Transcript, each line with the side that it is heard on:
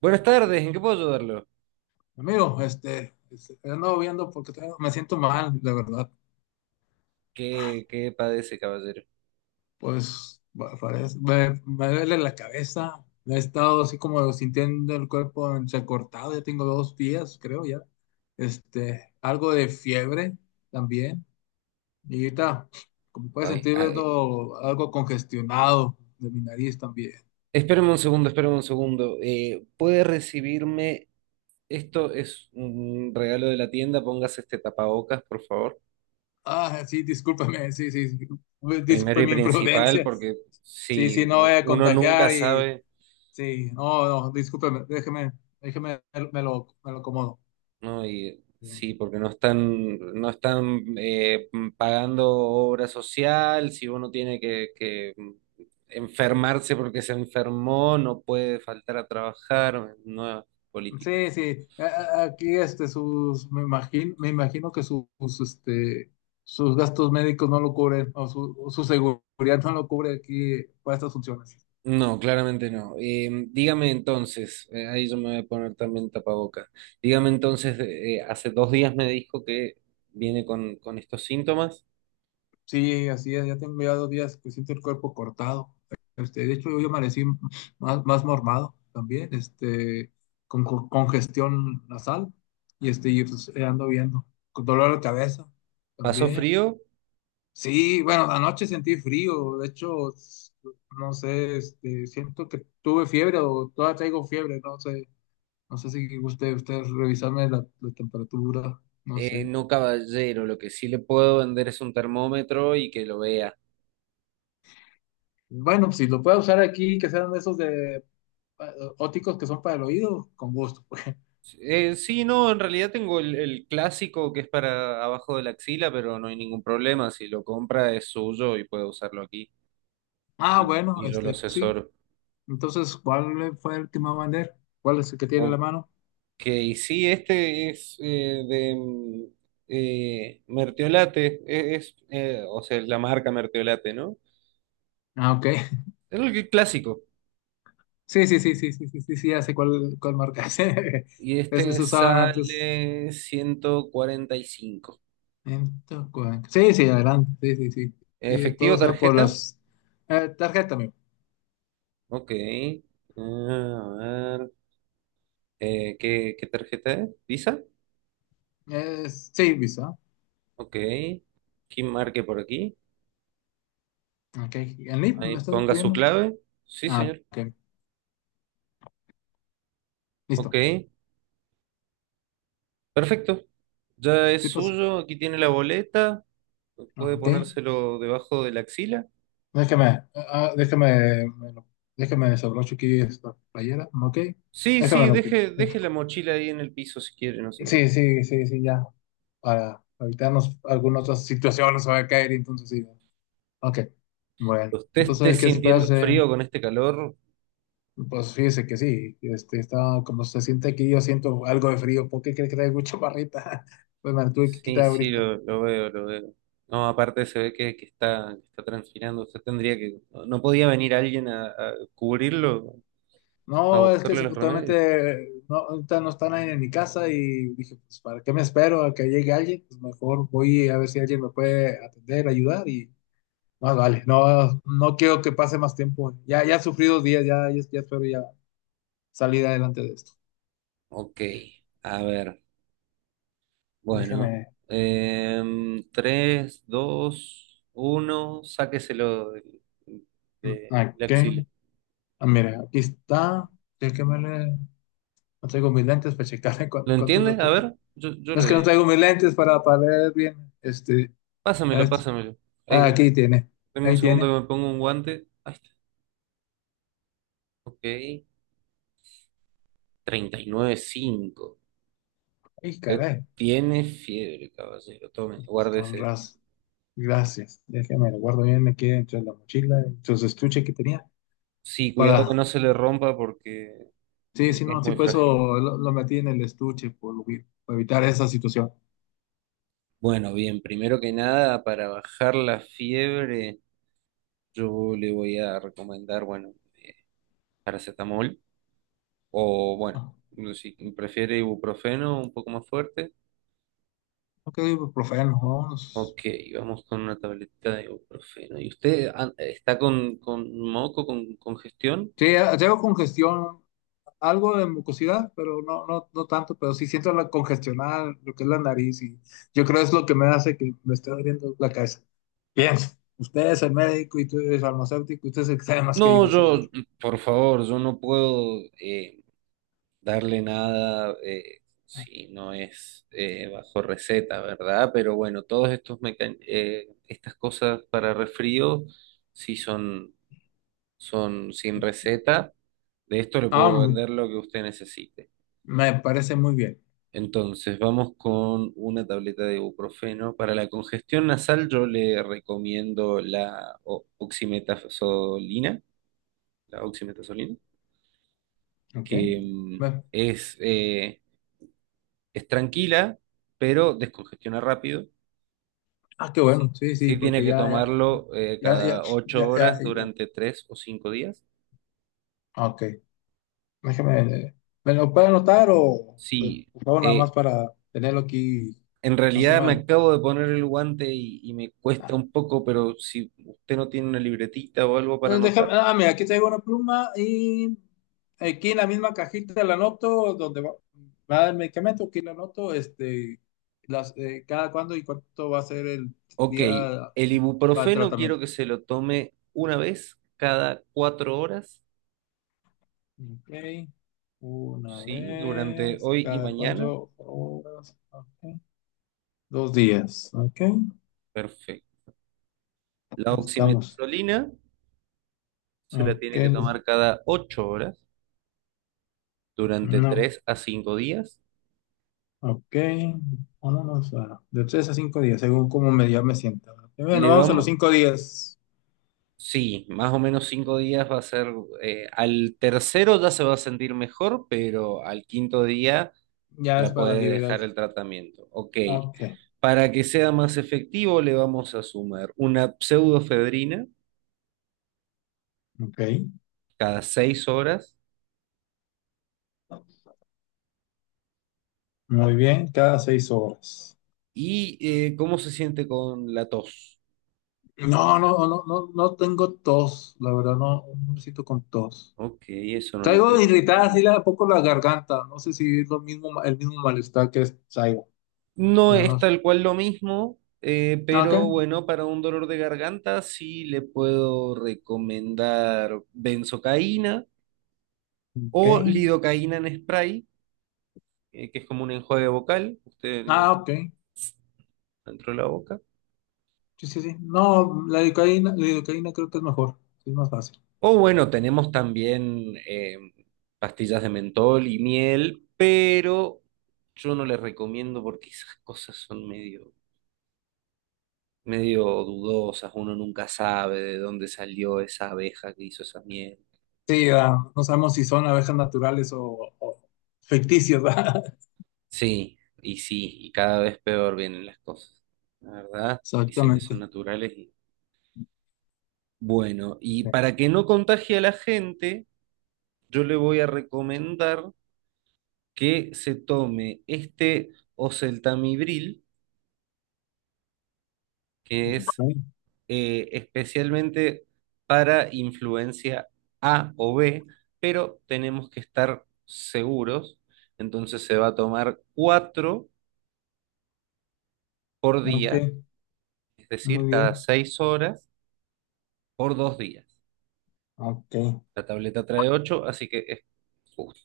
right: Buenas tardes, ¿en qué puedo ayudarlo?
left: Amigo, ando viendo porque me siento mal, de verdad.
right: ¿Qué padece, caballero?
left: Pues parece, me duele la cabeza. He estado así como sintiendo el cuerpo entrecortado. Ya tengo 2 días, creo ya. Algo de fiebre también. Y ahorita, como puedes
right: Ay,
left: sentir,
right: ay,
left: veo algo congestionado de mi nariz también.
right: espéreme un segundo, espéreme un segundo. ¿Puede recibirme? Esto es un regalo de la tienda, póngase este tapabocas, por favor.
left: Ah, sí, discúlpame, sí, sí, sí.
right: Primero
left: Disculpe
right: y
left: mi
right: principal,
left: imprudencia.
right: porque
left: Sí,
right: sí,
left: sí, no voy a
right: uno nunca
left: contagiar y
right: sabe.
left: sí, no, no, discúlpeme, déjeme, déjeme, me lo acomodo.
right: No, y
left: Sí,
right: sí, porque no están, pagando obra social, si uno tiene que enfermarse porque se enfermó, no puede faltar a trabajar, nuevas
left: sí,
right: políticas.
left: sí, aquí sus, me imagino que sus, este, sus gastos médicos no lo cubren, o su seguridad no lo cubre aquí para estas funciones.
right: No, claramente no. Dígame entonces, ahí yo me voy a poner también tapaboca. Dígame entonces, hace 2 días me dijo que viene con estos síntomas.
left: Sí, así es, ya tengo ya 2 días que siento el cuerpo cortado. De hecho, hoy amanecí más, más mormado también, con congestión nasal, y y pues, ando viendo, con dolor de cabeza
right: ¿Pasó
left: también.
right: frío?
left: Sí, bueno, anoche sentí frío, de hecho, no sé, siento que tuve fiebre o todavía traigo fiebre, no sé, no sé si guste usted revisarme la, la temperatura, no
right: Eh,
left: sé.
right: no, caballero, lo que sí le puedo vender es un termómetro y que lo vea.
left: Bueno, si lo puede usar aquí, que sean de esos de óticos que son para el oído, con gusto. Pues.
right: Sí, no, en realidad tengo el clásico que es para abajo de la axila, pero no hay ningún problema. Si lo compra es suyo y puede usarlo aquí
left: Ah,
right: y,
left: bueno,
right: y yo lo
left: este, sí,
right: asesoro.
left: entonces, ¿cuál fue el que me va a vender? ¿Cuál es el que tiene en la
right: Ok,
left: mano?
right: sí, este es de Mertiolate, o sea, es la marca Mertiolate, ¿no?
left: Ah, ok.
right: Es el clásico.
left: Sí, sí, sí, sí, sí, sí, sí, sí, ya sé cuál, cuál marca es.
right: Y
left: Esos
right: este
left: usaban antes.
right: sale 145.
left: 140. Sí, sí, adelante. Sí, sí, sí. Y todo
right: ¿Efectivo,
left: sea por
right: tarjeta?
left: las tarjeta, amigo.
right: Ok. Ah, a ver. ¿Qué tarjeta es? ¿Visa?
left: Es, sí, Visa.
right: Ok. ¿Quién marque por aquí?
left: Ok. ¿El NIP me
right: Ahí
left: está
right: ponga su
left: pidiendo?
right: clave. Sí,
left: Ah,
right: señor.
left: ok.
right: Ok.
left: Listo.
right: Perfecto. Ya
left: Sí,
right: es
left: pues.
right: suyo. Aquí tiene la boleta. Puede
left: Ok.
right: ponérselo debajo de la axila.
left: Déjame, ah, déjame desabrocho aquí esta playera. Ok.
right: Sí,
left: Déjame
right: sí,
left: lo pongo.
right: deje, deje la mochila ahí en el piso si quiere, no se
left: Sí,
right: preocupe.
left: sí, sí, sí, ya. Para evitarnos algunas otras situaciones, se va a caer, entonces sí. Ok. Bueno,
right: ¿Usted
left: entonces
right: esté
left: hay que
right: sintiendo
left: esperarse.
right: frío con este calor?
left: Pues fíjese que sí, estaba como se siente aquí, yo siento algo de frío. ¿Por qué crees que traigo chaparrita? Pues me la tuve que
right: Sí,
left: quitar
right: sí,
left: ahorita.
right: lo veo, lo veo. No, aparte se ve que está, que está transpirando. Usted tendría que. ¿No podía venir alguien a cubrirlo? A
left: No, es que
right: buscarle los remedios.
left: justamente no, ahorita no está nadie en mi casa y dije, pues, ¿para qué me espero a que llegue alguien? Pues mejor voy a ver si alguien me puede atender, ayudar y más vale. No, no quiero que pase más tiempo. Ya, ya sufrí 2 días, ya, ya, ya espero ya salir adelante de esto.
right: Ok, a ver. Bueno.
left: Déjeme,
right: Tres, dos, uno. Sáqueselo de
left: ¿a
right: la
left: qué?
right: axila.
left: Ah, mira, aquí está. Déjeme leer. No traigo mis lentes para checar
right: ¿Lo
left: cuántos
right: entiende? A
left: lentes.
right: ver, yo
left: No
right: le
left: es que no
right: digo.
left: traigo mis lentes para ver bien. Ah,
right: Pásamelo,
left: es-
right: pásamelo. Ahí,
left: ah, aquí tiene.
right: dame un
left: Ahí
right: segundo
left: tiene.
right: que me pongo un guante. Ahí está. Ok. 39.5.
left: Ay,
right: Usted
left: caray.
right: tiene fiebre, caballero. Tome,
left: Con
right: guárdese.
left: razón. Gracias. Déjame, lo guardo bien aquí dentro de la mochila, dentro de su estuche que tenía.
right: Sí, cuidado que
left: Para.
right: no se le rompa porque
left: Sí, sí, no,
right: es
left: sí,
right: muy
left: por eso
right: frágil.
left: lo metí en el estuche, por, para evitar esa situación.
right: Bueno, bien, primero que nada, para bajar la fiebre, yo le voy a recomendar, bueno, paracetamol o, bueno,
left: Ah,
right: si prefiere ibuprofeno un poco más fuerte.
left: ok, ibuprofeno, vámonos.
right: Ok, vamos con una tabletita de ibuprofeno. ¿Y usted está con moco, con congestión?
left: Sí, traigo congestión algo de mucosidad, pero no, no, no tanto, pero sí siento la congestionada, lo que es la nariz, y yo creo es lo que me hace que me esté doliendo la cabeza. Bien, usted es el médico y tú eres farmacéutico, usted es el que sabe más que
right: No,
left: yo,
right: yo,
left: seguro.
right: por favor, yo no puedo, darle nada, sí, no es bajo receta, ¿verdad? Pero bueno, todos estas cosas para resfrío sí son sin receta. De esto le
left: Ah,
right: puedo
left: mu-
right: vender lo que usted necesite.
left: me parece muy bien,
right: Entonces, vamos con una tableta de ibuprofeno. Para la congestión nasal, yo le recomiendo la oximetazolina,
left: ¿ok?
right: que mm,
left: Bueno,
right: es eh, Es tranquila, pero descongestiona rápido.
left: ah, qué
right: Sí,
left: bueno, sí, sí,
right: sí tiene
left: porque
right: que
left: ya, ya,
right: tomarlo
left: ya, ya,
right: cada ocho
left: ya, ya,
right: horas
left: ya.
right: durante 3 o 5 días.
left: Ah, ok, déjeme, eh, ¿me lo puede anotar o,
right: Sí,
left: por favor, nada más
right: eh,
left: para tenerlo aquí,
right: en
left: no se
right: realidad me
left: mueve?
right: acabo de poner el guante y me cuesta un poco, pero si usted no tiene una libretita o algo para anotar.
left: Mira, aquí traigo una pluma y aquí en la misma cajita la anoto donde va, va el medicamento, aquí la anoto, las, cada cuándo y cuánto va a ser el
right: Ok,
left: día
right: el
left: para el
right: ibuprofeno quiero
left: tratamiento.
right: que se lo tome una vez cada 4 horas,
left: Ok, una
right: ¿sí? Durante
left: vez,
right: hoy y
left: cada
right: mañana.
left: 4 horas, ok, 2 días, ok,
right: Perfecto. La
left: estamos,
right: oximetazolina se la
left: ok,
right: tiene que tomar cada 8 horas, durante
left: no,
right: 3 a 5 días.
left: ok, vámonos a, de 3 a 5 días, según cómo me, ya me sienta. Ok, bueno,
right: Le
left: vamos a los
right: vamos,
left: 5 días.
right: sí, más o menos 5 días va a ser, al tercero ya se va a sentir mejor, pero al quinto día
left: Ya es
right: ya
left: para
right: puede
left: liberar.
right: dejar el tratamiento. Ok,
left: Ok,
right: para que sea más efectivo le vamos a sumar una pseudofedrina
left: ok.
right: cada 6 horas
left: Muy bien, cada 6 horas.
right: y cómo se siente con la tos.
left: No, no, no, no, no tengo tos, la verdad, no, no me siento con tos.
right: Ok, eso no le
left: Traigo
right: podemos dar,
left: irritada
right: ¿no?
left: así un poco la garganta, no sé si es lo mismo, el mismo malestar que es, traigo,
right: No
left: pero
right: es
left: no sé.
right: tal cual lo mismo,
left: Ah, ok,
right: pero bueno, para un dolor de garganta sí le puedo recomendar benzocaína
left: ok.
right: o lidocaína en spray, que es como un enjuague vocal, usted
left: Ah, ok.
right: dentro de la boca.
left: Sí, sí, sí. No, la lidocaína creo que es mejor, es más fácil.
right: O bueno, tenemos también pastillas de mentol y miel, pero yo no les recomiendo porque esas cosas son medio, medio dudosas, uno nunca sabe de dónde salió esa abeja que hizo esa miel.
left: Sí, no sabemos si son abejas naturales o ficticias, ¿verdad?
right: Sí, y sí, y cada vez peor vienen las cosas. La verdad, dicen que son
left: Exactamente.
right: naturales y bueno, y
left: Sí.
right: para que no contagie a la gente, yo le voy a recomendar que se tome este oseltamibril, que es
left: Ok,
right: especialmente para influencia A o B, pero tenemos que estar seguros. Entonces se va a tomar cuatro por
left: ok.
right: día, es decir,
left: Muy
right: cada
left: bien.
right: 6 horas por 2 días.
left: Ok,
right: La tableta trae 8 así que es justo.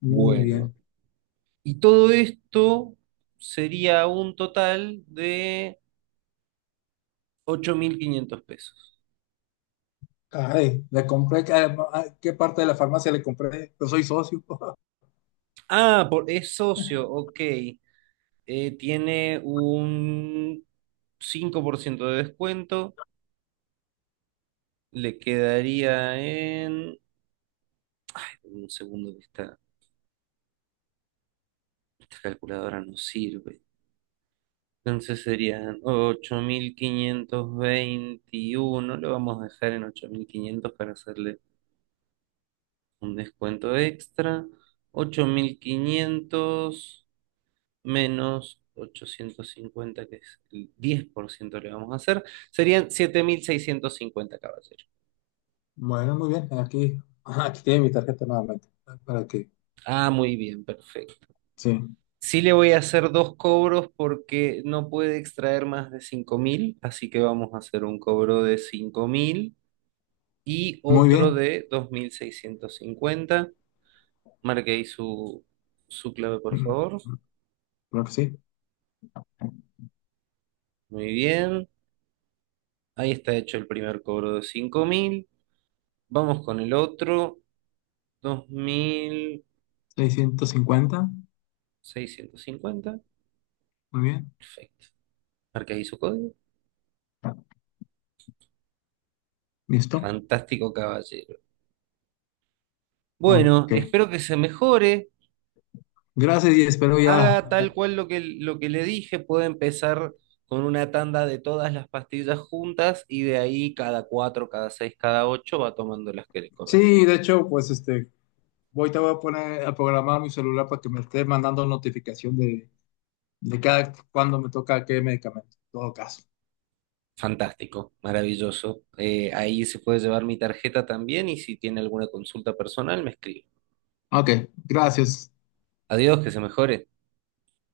left: muy
right: Bueno,
left: bien.
right: y todo esto sería un total de 8.500 pesos.
left: Ay, le compré, ¿qué, qué parte de la farmacia le compré? Yo soy socio.
right: Ah, por, es socio, ok. Tiene un 5% de descuento. Le quedaría en. Un segundo que esta calculadora no sirve. Entonces serían 8.521. Lo vamos a dejar en 8.500 para hacerle un descuento extra, 8.500 menos 850 que es el 10% le vamos a hacer, serían 7.650, caballero.
left: Bueno, muy bien. Aquí, ajá, aquí tiene mi tarjeta nuevamente. Para que,
right: Ah, muy bien, perfecto.
left: sí.
right: Sí le voy a hacer dos cobros porque no puede extraer más de 5.000 así que vamos a hacer un cobro de 5.000 y
left: Muy
right: otro
left: bien.
right: de 2.650. Marque ahí su clave, por
left: Mm,
right: favor.
left: creo que sí.
right: Muy bien. Ahí está hecho el primer cobro de 5.000. Vamos con el otro, dos mil
left: 650.
right: seiscientos cincuenta.
left: Muy bien.
right: Perfecto. Marca ahí su código.
left: Listo.
right: Fantástico caballero. Bueno,
left: Ok.
right: espero que se mejore.
left: Gracias y espero ya.
right: Haga
left: A ver.
right: tal cual lo que le dije. Puede empezar con una tanda de todas las pastillas juntas y de ahí cada cuatro, cada seis, cada ocho va tomando las que le
left: Sí,
right: corresponden.
left: de hecho, pues voy te voy a poner a programar mi celular para que me esté mandando notificación de cada cuando me toca qué medicamento. En todo caso.
right: Fantástico, maravilloso. Ahí se puede llevar mi tarjeta también y si tiene alguna consulta personal me escribe.
left: Ok, gracias.
right: Adiós, que se mejore